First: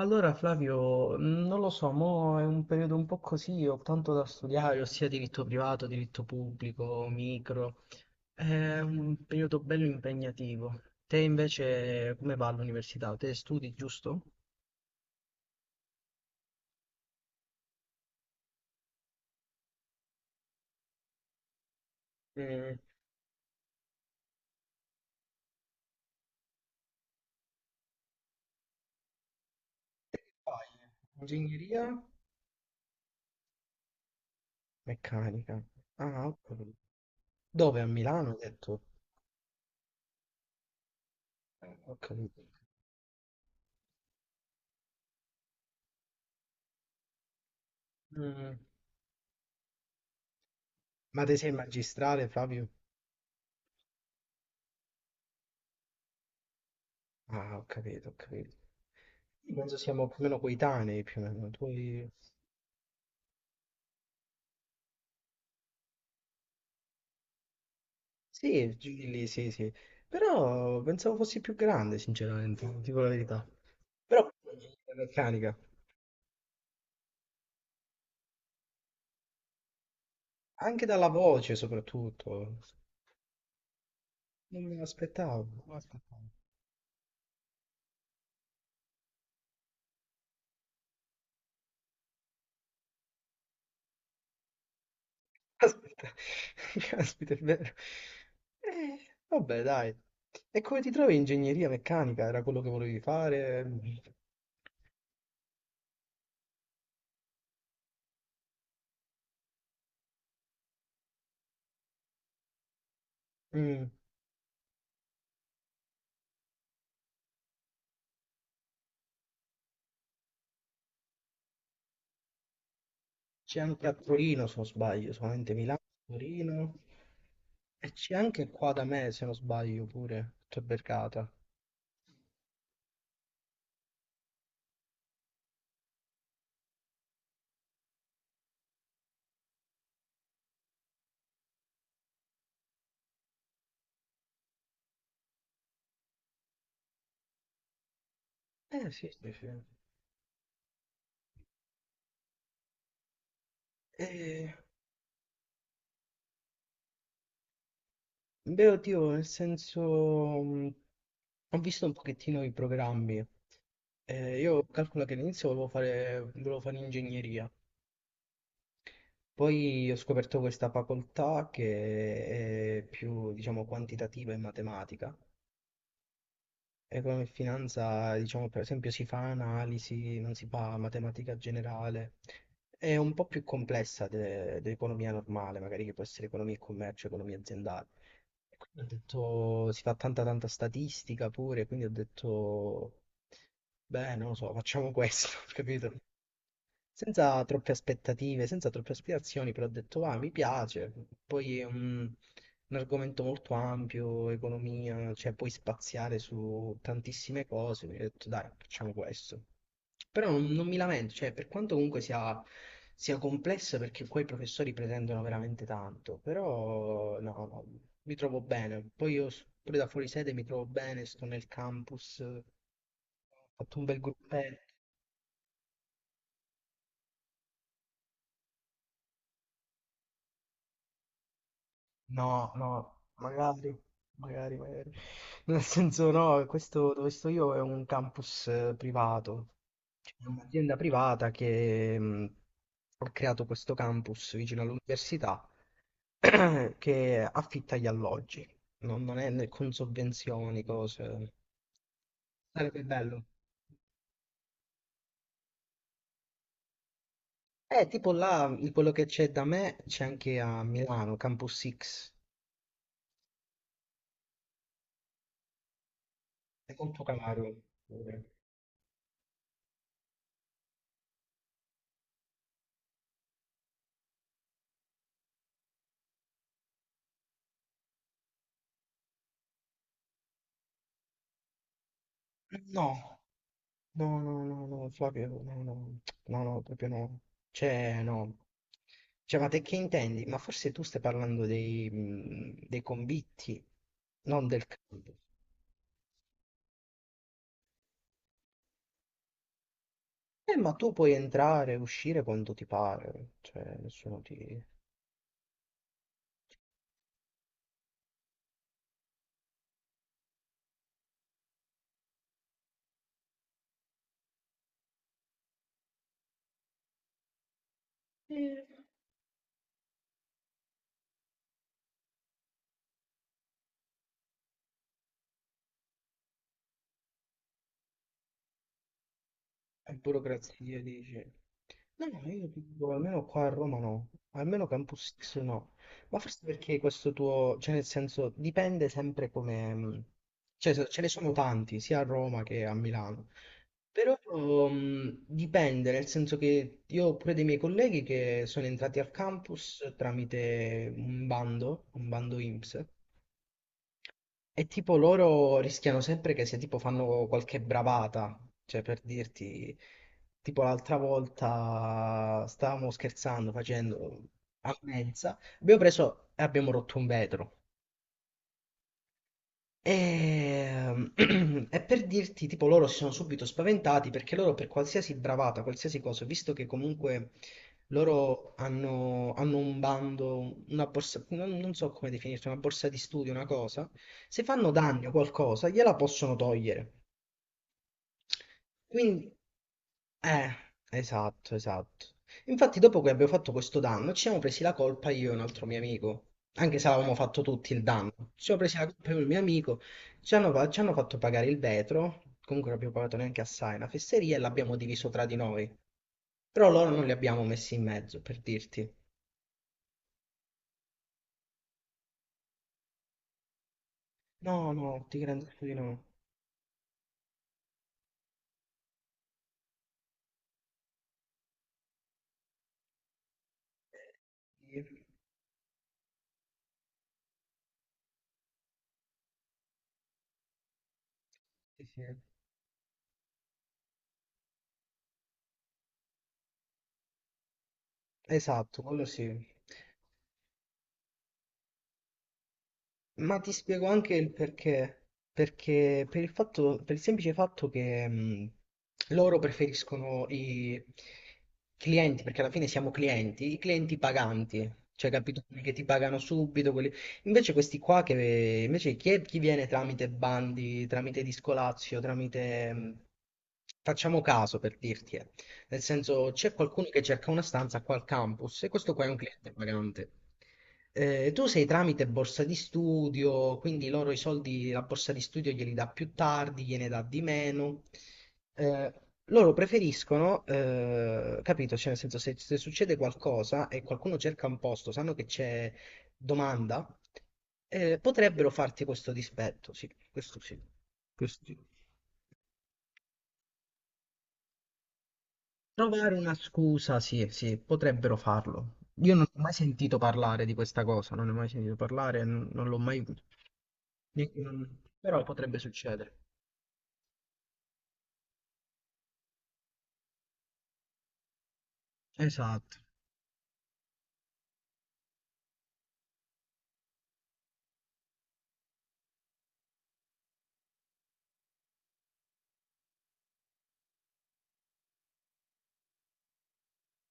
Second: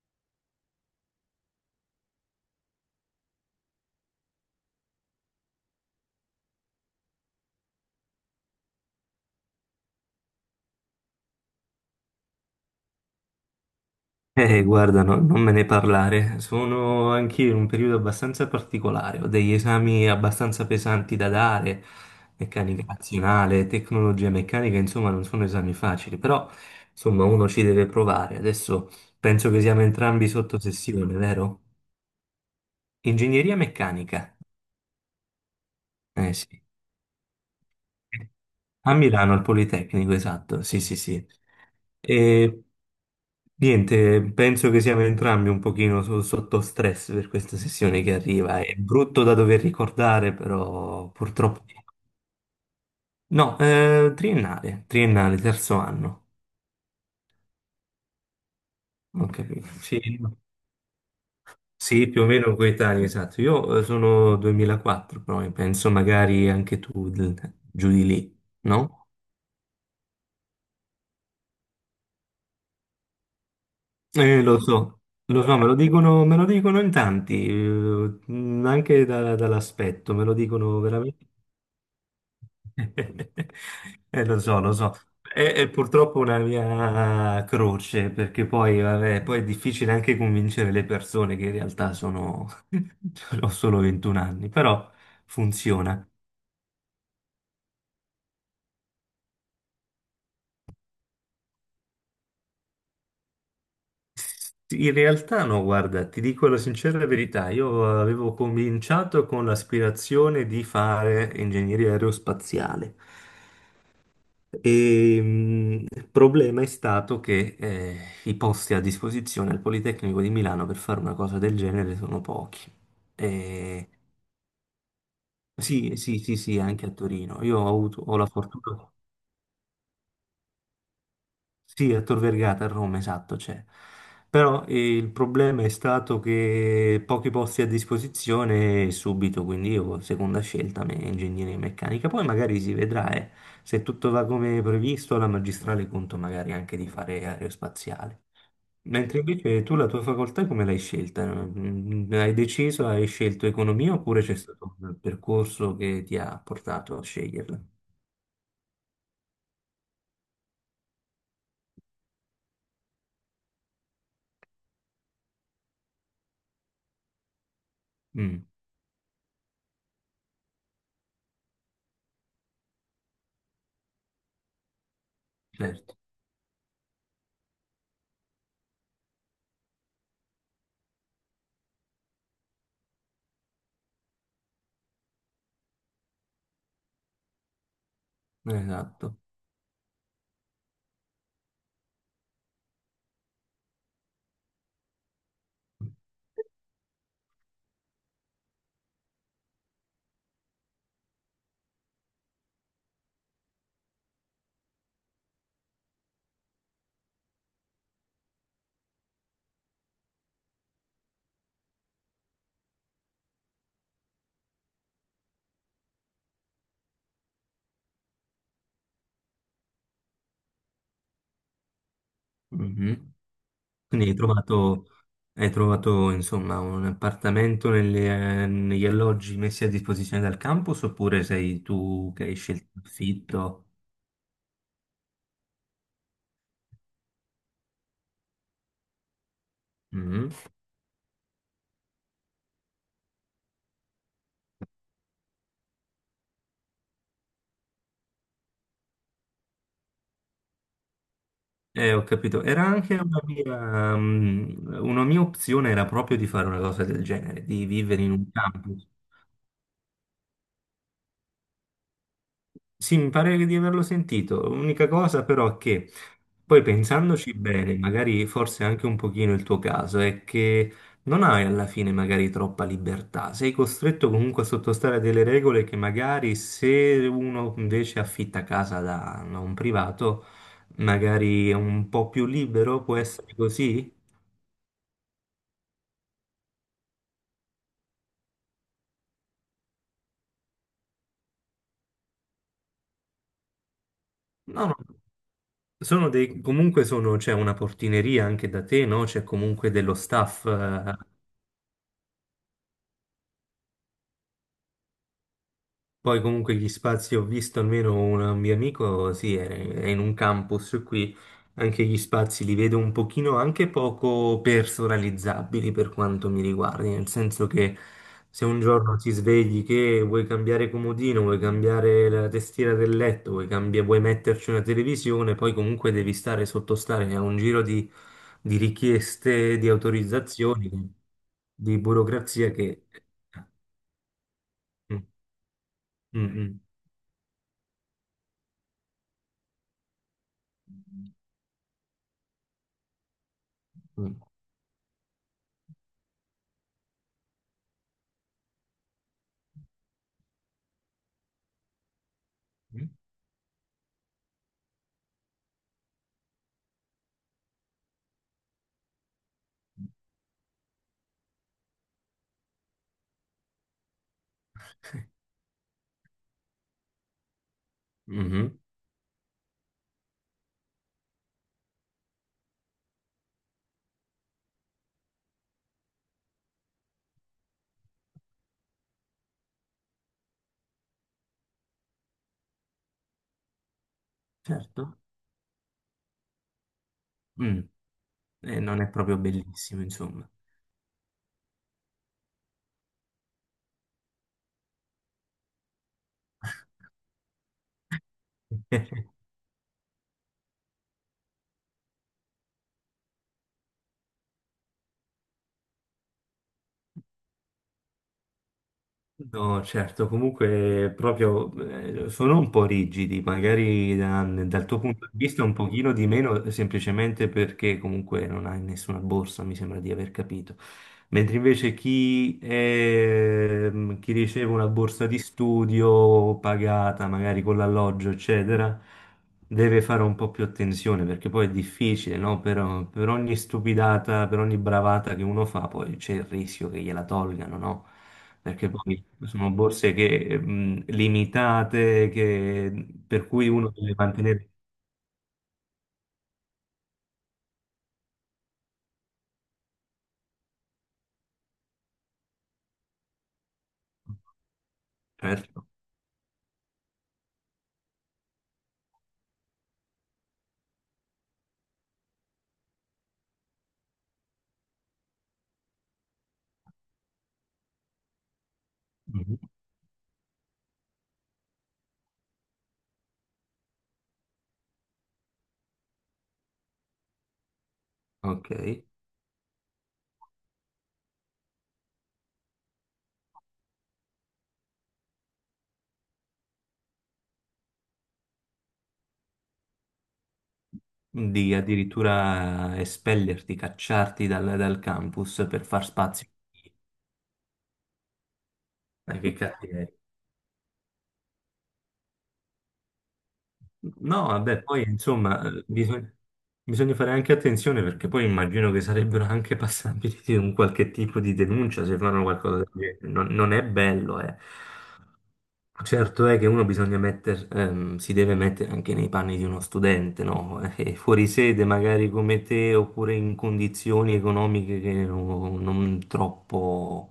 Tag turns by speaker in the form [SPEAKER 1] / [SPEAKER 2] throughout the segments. [SPEAKER 1] Allora Flavio, non lo so, mo è un periodo un po' così, ho tanto da studiare, ossia diritto privato, diritto pubblico, micro. È un periodo bello impegnativo. Te invece come va all'università? Te studi, giusto?
[SPEAKER 2] Guarda, non me ne parlare. Sono anch'io in un periodo abbastanza particolare. Ho degli esami abbastanza pesanti da dare,
[SPEAKER 1] Mm,
[SPEAKER 2] meccanica nazionale, tecnologia meccanica, insomma, non sono esami facili, però insomma, uno ci deve provare. Adesso penso che siamo entrambi sotto
[SPEAKER 1] poi,
[SPEAKER 2] sessione, vero?
[SPEAKER 1] ingegneria
[SPEAKER 2] Ingegneria meccanica.
[SPEAKER 1] meccanica. Ah,
[SPEAKER 2] Eh
[SPEAKER 1] ho
[SPEAKER 2] sì.
[SPEAKER 1] capito. Dove? A Milano, hai detto?
[SPEAKER 2] A Milano, al Politecnico, esatto, sì, sì, sì.
[SPEAKER 1] Ho capito.
[SPEAKER 2] E niente, penso che siamo entrambi un pochino sotto stress per questa sessione che
[SPEAKER 1] Mm,
[SPEAKER 2] arriva. È brutto da dover ricordare, però
[SPEAKER 1] ma te sei
[SPEAKER 2] purtroppo.
[SPEAKER 1] magistrale, Flavio?
[SPEAKER 2] No, triennale, triennale, terzo anno.
[SPEAKER 1] Ah, ho capito, ho capito.
[SPEAKER 2] Ho capito.
[SPEAKER 1] Penso siamo
[SPEAKER 2] Sì,
[SPEAKER 1] più o
[SPEAKER 2] no.
[SPEAKER 1] meno coetanei, più o meno. Tu
[SPEAKER 2] Sì,
[SPEAKER 1] hai-
[SPEAKER 2] più o meno coetaneo, esatto. Io sono 2004, però penso magari anche tu giù di lì,
[SPEAKER 1] sì,
[SPEAKER 2] no?
[SPEAKER 1] giri lì, sì, sì. Però pensavo fossi più grande, sinceramente, dico la verità. Però
[SPEAKER 2] Eh, lo
[SPEAKER 1] la
[SPEAKER 2] so, lo
[SPEAKER 1] meccanica,
[SPEAKER 2] so, me lo dicono in tanti, anche dall'aspetto, me lo dicono
[SPEAKER 1] anche dalla
[SPEAKER 2] veramente.
[SPEAKER 1] voce soprattutto,
[SPEAKER 2] Lo so,
[SPEAKER 1] non
[SPEAKER 2] lo
[SPEAKER 1] me
[SPEAKER 2] so.
[SPEAKER 1] l'aspettavo.
[SPEAKER 2] È,
[SPEAKER 1] Non
[SPEAKER 2] è
[SPEAKER 1] me
[SPEAKER 2] purtroppo
[SPEAKER 1] l'aspettavo.
[SPEAKER 2] una mia croce, perché poi, vabbè, poi è difficile anche convincere le persone che in realtà sono. Ho solo 21 anni, però
[SPEAKER 1] Aspetta,
[SPEAKER 2] funziona.
[SPEAKER 1] caspita, è vero. Eh, vabbè, dai. E come ti trovi in ingegneria meccanica? Era quello che volevi fare?
[SPEAKER 2] Sì, in realtà no, guarda, ti dico la sincera verità, io avevo cominciato con l'aspirazione di fare ingegneria aerospaziale
[SPEAKER 1] Mm,
[SPEAKER 2] e il problema è stato che i posti a disposizione al Politecnico di Milano per fare una cosa del genere sono pochi.
[SPEAKER 1] c'è anche
[SPEAKER 2] E
[SPEAKER 1] a Torino, se non sbaglio, solamente Milano,
[SPEAKER 2] sì, sì, sì, sì,
[SPEAKER 1] Torino.
[SPEAKER 2] anche a Torino. Io ho
[SPEAKER 1] E
[SPEAKER 2] avuto,
[SPEAKER 1] c'è
[SPEAKER 2] ho la
[SPEAKER 1] anche qua da
[SPEAKER 2] fortuna.
[SPEAKER 1] me, se non sbaglio, pure, c'è Bergata.
[SPEAKER 2] Sì, a Tor Vergata a Roma, esatto, c'è. Però il problema è stato che pochi posti a disposizione subito, quindi io seconda scelta, ingegneria meccanica. Poi magari si vedrà, se tutto va come previsto, la magistrale conto magari anche di fare aerospaziale.
[SPEAKER 1] Eh sì,
[SPEAKER 2] Mentre
[SPEAKER 1] sì, sì.
[SPEAKER 2] invece tu la tua facoltà come l'hai scelta? Hai deciso, hai scelto economia oppure c'è
[SPEAKER 1] Eh,
[SPEAKER 2] stato un percorso che ti ha portato a sceglierla?
[SPEAKER 1] beh, oddio, nel senso, mh, ho visto un pochettino i programmi. Io calcolo che all'inizio volevo fare ingegneria,
[SPEAKER 2] Mm,
[SPEAKER 1] poi ho scoperto questa facoltà che è più, diciamo, quantitativa e matematica.
[SPEAKER 2] certo,
[SPEAKER 1] Economia e come in finanza, diciamo, per esempio, si fa analisi, non si fa matematica generale. È un po' più complessa dell'economia normale, magari che può essere economia e commercio, economia aziendale. E quindi ho
[SPEAKER 2] esatto.
[SPEAKER 1] detto, si fa tanta statistica pure, quindi ho detto, beh, non lo so, facciamo questo, capito? Senza troppe aspettative, senza troppe aspirazioni, però ho detto, ah, mi piace. Poi è un argomento molto ampio, economia, cioè puoi spaziare su tantissime cose. Quindi ho detto, dai, facciamo questo. Però non mi lamento, cioè, per quanto comunque sia complessa, perché qua i professori pretendono veramente tanto, però no, no, mi trovo bene. Poi io s- pure da fuori sede mi trovo bene, sto nel campus, ho fatto un bel
[SPEAKER 2] Quindi hai
[SPEAKER 1] gruppetto.
[SPEAKER 2] trovato, hai trovato, insomma, un appartamento negli alloggi messi a disposizione dal campus oppure sei tu che hai
[SPEAKER 1] No,
[SPEAKER 2] scelto
[SPEAKER 1] no,
[SPEAKER 2] l'affitto?
[SPEAKER 1] magari, magari, magari. Nel senso, no, questo dove sto io è un campus privato. Cioè, è
[SPEAKER 2] Mm.
[SPEAKER 1] un'azienda privata che ha creato questo campus vicino all'università che affitta gli alloggi, non è né con sovvenzioni, cose.
[SPEAKER 2] Ho capito. Era
[SPEAKER 1] Sarebbe
[SPEAKER 2] anche una
[SPEAKER 1] bello.
[SPEAKER 2] mia, mm, una mia opzione era proprio di fare una cosa del genere, di vivere in
[SPEAKER 1] Tipo
[SPEAKER 2] un
[SPEAKER 1] là,
[SPEAKER 2] campus.
[SPEAKER 1] quello che c'è da me c'è anche a Milano, Campus X.
[SPEAKER 2] Sì, mi pare di averlo sentito. L'unica cosa però è che poi
[SPEAKER 1] È molto
[SPEAKER 2] pensandoci
[SPEAKER 1] caro.
[SPEAKER 2] bene, magari forse anche un pochino il tuo caso, è che non hai alla fine magari troppa libertà. Sei costretto comunque a sottostare a delle regole che magari se uno invece affitta casa da un privato, magari è un po' più libero, può
[SPEAKER 1] No,
[SPEAKER 2] essere così?
[SPEAKER 1] no, no, no, no, Flavio, no, no, no, no, proprio no. Cioè, no. Cioè, ma te che intendi? Ma forse tu stai parlando dei convitti, non del
[SPEAKER 2] No, no.
[SPEAKER 1] campo.
[SPEAKER 2] Sono dei, comunque sono, c'è una portineria anche da te, no? C'è comunque dello staff,
[SPEAKER 1] Ma tu
[SPEAKER 2] eh,
[SPEAKER 1] puoi entrare e uscire quando ti pare, cioè, nessuno ti...
[SPEAKER 2] Poi comunque gli spazi, ho visto almeno un mio amico, sì, è in un campus qui, anche gli spazi li vedo un pochino anche poco personalizzabili per quanto mi riguardi, nel senso che se un
[SPEAKER 1] Eh,
[SPEAKER 2] giorno ti svegli che vuoi cambiare comodino, vuoi cambiare la tastiera del letto, vuoi metterci una televisione, poi comunque devi stare sottostare a un giro di, richieste, di
[SPEAKER 1] è
[SPEAKER 2] autorizzazioni,
[SPEAKER 1] burocrazia, dice.
[SPEAKER 2] di
[SPEAKER 1] No, no, io
[SPEAKER 2] burocrazia
[SPEAKER 1] ti
[SPEAKER 2] che.
[SPEAKER 1] dico, almeno qua a Roma no, almeno
[SPEAKER 2] eh,
[SPEAKER 1] Campus X no. Ma
[SPEAKER 2] Mm,
[SPEAKER 1] forse
[SPEAKER 2] mm,
[SPEAKER 1] perché questo tuo, cioè nel senso, dipende sempre come... cioè se- ce ne sono tanti, sia a Roma che a Milano.
[SPEAKER 2] mm,
[SPEAKER 1] Però dipende, nel senso che io ho pure dei miei colleghi che sono entrati al campus tramite un bando INPS,
[SPEAKER 2] mm.
[SPEAKER 1] e tipo loro rischiano sempre che se tipo fanno qualche bravata, cioè per dirti, tipo l'altra volta stavamo scherzando facendo a mensa, abbiamo preso e abbiamo rotto un vetro.
[SPEAKER 2] Mhm,
[SPEAKER 1] Ehm, e per dirti, tipo, loro si sono subito spaventati perché loro per qualsiasi bravata, qualsiasi cosa, visto che comunque hanno un bando, una borsa, non so come definirsi, una borsa di studio, una cosa, se fanno
[SPEAKER 2] certo.
[SPEAKER 1] danni o qualcosa, gliela possono togliere.
[SPEAKER 2] Mm, e non è proprio
[SPEAKER 1] Quindi,
[SPEAKER 2] bellissimo, insomma.
[SPEAKER 1] eh, esatto, esatto. Infatti, dopo che abbiamo fatto questo danno, ci siamo presi la colpa io e un altro mio amico. Anche se avevamo fatto tutti il danno, ci siamo presi la colpa io e il mio amico. Ci hanno, fa- ci hanno fatto pagare il vetro. Comunque, non abbiamo pagato neanche assai una fesseria e l'abbiamo diviso tra di noi. Però loro non li abbiamo messi in mezzo, per dirti.
[SPEAKER 2] No, certo, comunque proprio sono un po' rigidi, magari dal
[SPEAKER 1] No,
[SPEAKER 2] tuo
[SPEAKER 1] no,
[SPEAKER 2] punto di
[SPEAKER 1] ti
[SPEAKER 2] vista un
[SPEAKER 1] garantisco di
[SPEAKER 2] pochino
[SPEAKER 1] no.
[SPEAKER 2] di meno, semplicemente perché comunque non hai nessuna borsa, mi sembra di aver capito. Mentre invece chi riceve una
[SPEAKER 1] Sì,
[SPEAKER 2] borsa di studio pagata, magari con l'alloggio, eccetera. Deve fare un po' più attenzione perché poi è
[SPEAKER 1] sì.
[SPEAKER 2] difficile, no? Per ogni stupidata, per ogni bravata che uno fa, poi c'è il rischio che gliela tolgano, no? Perché
[SPEAKER 1] Esatto,
[SPEAKER 2] poi
[SPEAKER 1] quello sì.
[SPEAKER 2] sono borse che, limitate, per
[SPEAKER 1] Ma
[SPEAKER 2] cui
[SPEAKER 1] ti
[SPEAKER 2] uno
[SPEAKER 1] spiego
[SPEAKER 2] deve
[SPEAKER 1] anche il
[SPEAKER 2] mantenere.
[SPEAKER 1] perché. Perché per il fatto, per il semplice fatto che loro preferiscono i clienti, perché alla fine siamo clienti, i clienti paganti, cioè capito? Quelli
[SPEAKER 2] Certo.
[SPEAKER 1] che ti pagano subito. Quelli- invece questi qua che invece chi, è- chi viene tramite bandi, tramite Discolazio, tramite facciamo caso per dirti, eh. Nel senso, c'è qualcuno che cerca una stanza qua al campus e questo qua è un
[SPEAKER 2] Mhm.
[SPEAKER 1] cliente pagante. Tu sei tramite borsa di studio, quindi loro i soldi, la borsa di studio glieli dà più tardi, gliene dà di meno.
[SPEAKER 2] Ok.
[SPEAKER 1] Eh, loro preferiscono, capito? Cioè, nel senso, se succede qualcosa e qualcuno cerca un posto, sanno che c'è domanda, potrebbero farti questo dispetto, sì, questo sì. Questo
[SPEAKER 2] Di
[SPEAKER 1] sì.
[SPEAKER 2] addirittura espellerti, cacciarti dal campus per far
[SPEAKER 1] Trovare
[SPEAKER 2] spazio.
[SPEAKER 1] una scusa, sì, sì, potrebbero farlo. Io non
[SPEAKER 2] Che
[SPEAKER 1] ho mai
[SPEAKER 2] cattiveria.
[SPEAKER 1] sentito parlare di questa cosa, non ne ho mai sentito parlare, non l'ho mai...
[SPEAKER 2] No,
[SPEAKER 1] ne-
[SPEAKER 2] vabbè,
[SPEAKER 1] non-
[SPEAKER 2] poi
[SPEAKER 1] però
[SPEAKER 2] insomma,
[SPEAKER 1] potrebbe succedere.
[SPEAKER 2] bisogna fare anche attenzione perché poi immagino che sarebbero anche passabili di un qualche tipo di denuncia se fanno qualcosa del
[SPEAKER 1] Esatto,
[SPEAKER 2] genere. Non è bello, eh. Certo è che uno bisogna si deve mettere anche nei panni di uno studente, no? Fuori sede, magari come te, oppure in condizioni economiche che non troppo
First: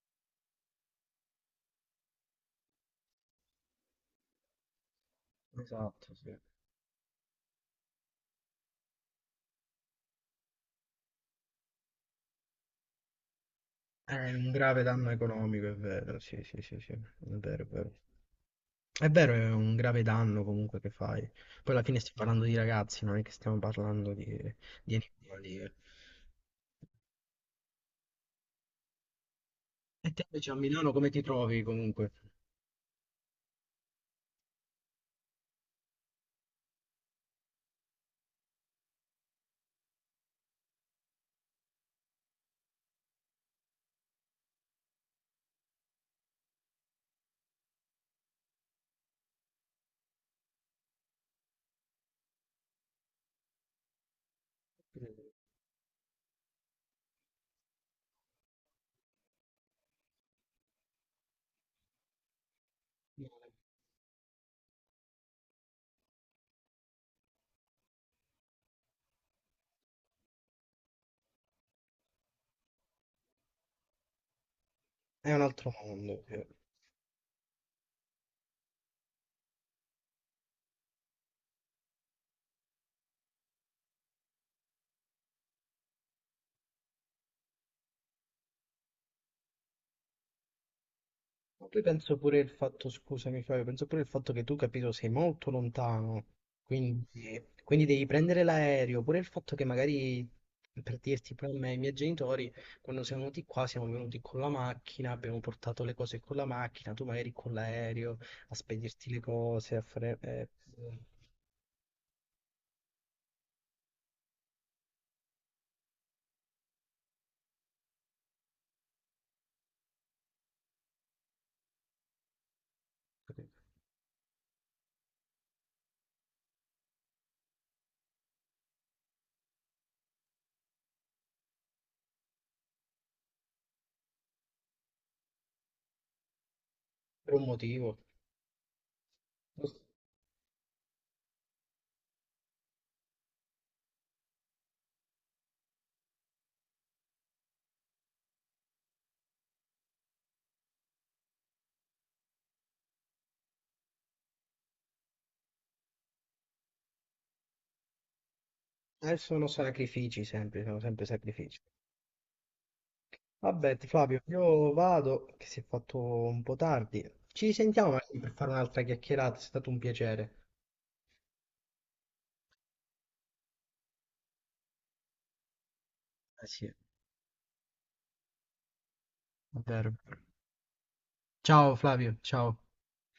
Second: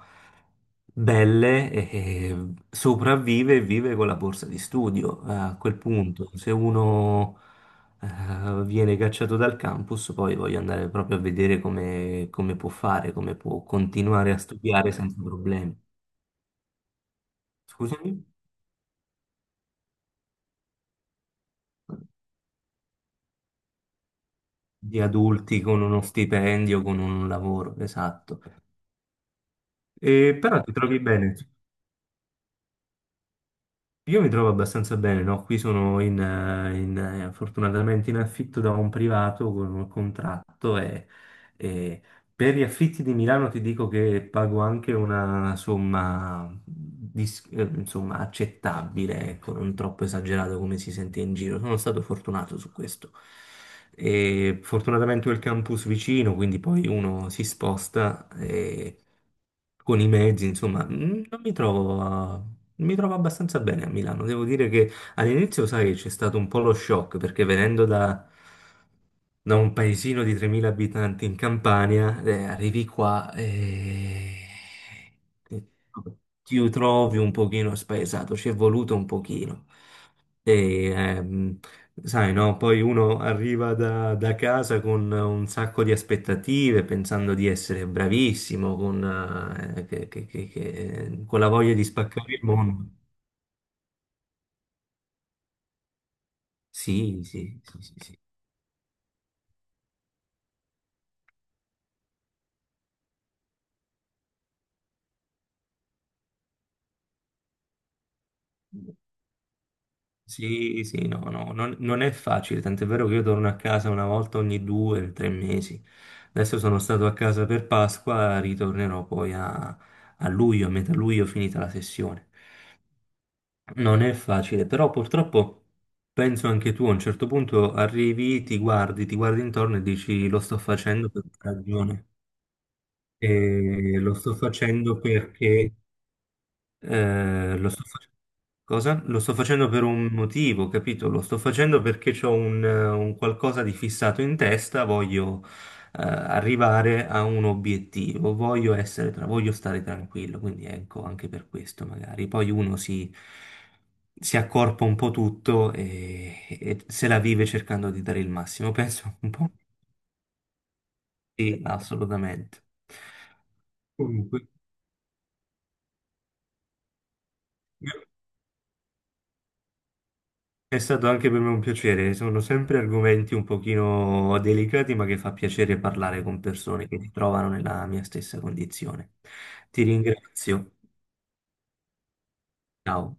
[SPEAKER 2] belle, e sopravvive e vive con la borsa di studio. A quel
[SPEAKER 1] esatto,
[SPEAKER 2] punto,
[SPEAKER 1] sì.
[SPEAKER 2] se uno viene cacciato dal campus, poi voglio andare proprio a vedere come, come può fare, come può
[SPEAKER 1] È
[SPEAKER 2] continuare a
[SPEAKER 1] un grave
[SPEAKER 2] studiare
[SPEAKER 1] danno
[SPEAKER 2] senza
[SPEAKER 1] economico, è
[SPEAKER 2] problemi.
[SPEAKER 1] vero, sì, sì, sì, sì, è vero, è vero.
[SPEAKER 2] Scusami?
[SPEAKER 1] È vero, è un grave danno comunque che fai. Poi alla fine stiamo parlando di ragazzi, non è che stiamo parlando di
[SPEAKER 2] Di
[SPEAKER 1] animali.
[SPEAKER 2] adulti
[SPEAKER 1] Eh.
[SPEAKER 2] con uno stipendio, con un lavoro, esatto.
[SPEAKER 1] E te
[SPEAKER 2] E,
[SPEAKER 1] invece a
[SPEAKER 2] però ti
[SPEAKER 1] Milano
[SPEAKER 2] trovi
[SPEAKER 1] come ti
[SPEAKER 2] bene.
[SPEAKER 1] trovi comunque?
[SPEAKER 2] Io mi trovo abbastanza bene, no? Qui sono in fortunatamente in affitto da un privato con un contratto e. Per gli affitti di Milano ti dico che pago anche una somma, insomma, accettabile, ecco, non troppo esagerato come si sente in giro. Sono stato fortunato su questo. E fortunatamente ho il campus vicino, quindi poi uno si sposta e con i mezzi, insomma, non mi trovo, a- mi trovo abbastanza bene a Milano. Devo dire che all'inizio, sai, c'è stato un po' lo shock perché venendo da un paesino di 3.000 abitanti in Campania, arrivi qua e
[SPEAKER 1] È un altro mondo, sì.
[SPEAKER 2] ti trovi un pochino spaesato, ci è voluto un pochino. E, sai, no? Poi uno arriva da casa con un sacco di aspettative, pensando di essere bravissimo, con, che- con la
[SPEAKER 1] Ma
[SPEAKER 2] voglia
[SPEAKER 1] poi
[SPEAKER 2] di
[SPEAKER 1] penso
[SPEAKER 2] spaccare
[SPEAKER 1] pure
[SPEAKER 2] il
[SPEAKER 1] il
[SPEAKER 2] mondo.
[SPEAKER 1] fatto, scusami Flavio, penso pure il fatto che tu, capito, sei molto lontano, quindi,
[SPEAKER 2] Sì, sì, sì,
[SPEAKER 1] quindi
[SPEAKER 2] sì,
[SPEAKER 1] devi
[SPEAKER 2] sì.
[SPEAKER 1] prendere l'aereo, pure il fatto che magari, per dirti, pure a me e ai miei genitori, quando siamo venuti qua, siamo venuti con la macchina, abbiamo portato le cose con la macchina, tu magari con l'aereo, a spedirti le cose, a fare...
[SPEAKER 2] Sì, sì, no, no, non è facile, tant'è vero che io torno a casa una volta ogni 2 o 3 mesi. Adesso sono stato a casa per Pasqua, ritornerò poi a luglio, a metà luglio, finita la sessione. Non è facile, però purtroppo penso anche tu, a un certo punto arrivi, ti guardi, intorno e dici lo sto facendo per ragione. E lo sto facendo perché
[SPEAKER 1] per un
[SPEAKER 2] lo sto
[SPEAKER 1] motivo.
[SPEAKER 2] facendo. Cosa? Lo sto facendo per un motivo, capito? Lo sto facendo perché ho un qualcosa di fissato in testa, voglio arrivare a un obiettivo, voglio stare tranquillo, quindi ecco, anche per questo magari. Poi uno si accorpa un po' tutto e se la vive cercando di dare il massimo, penso un
[SPEAKER 1] Adesso sono
[SPEAKER 2] po'.
[SPEAKER 1] sacrifici sempre, sono sempre sacrifici.
[SPEAKER 2] Sì, assolutamente.
[SPEAKER 1] Vabbè, Flavio,
[SPEAKER 2] Comunque.
[SPEAKER 1] io vado, che si è fatto un po' tardi. Ci risentiamo magari per fare un'altra chiacchierata, è stato un piacere.
[SPEAKER 2] È stato anche per me un piacere, sono sempre argomenti un pochino delicati, ma che fa piacere parlare con
[SPEAKER 1] Eh sì,
[SPEAKER 2] persone che si trovano nella mia stessa condizione. Ti
[SPEAKER 1] davvero.
[SPEAKER 2] ringrazio.
[SPEAKER 1] Ciao Flavio, ciao.
[SPEAKER 2] Ciao.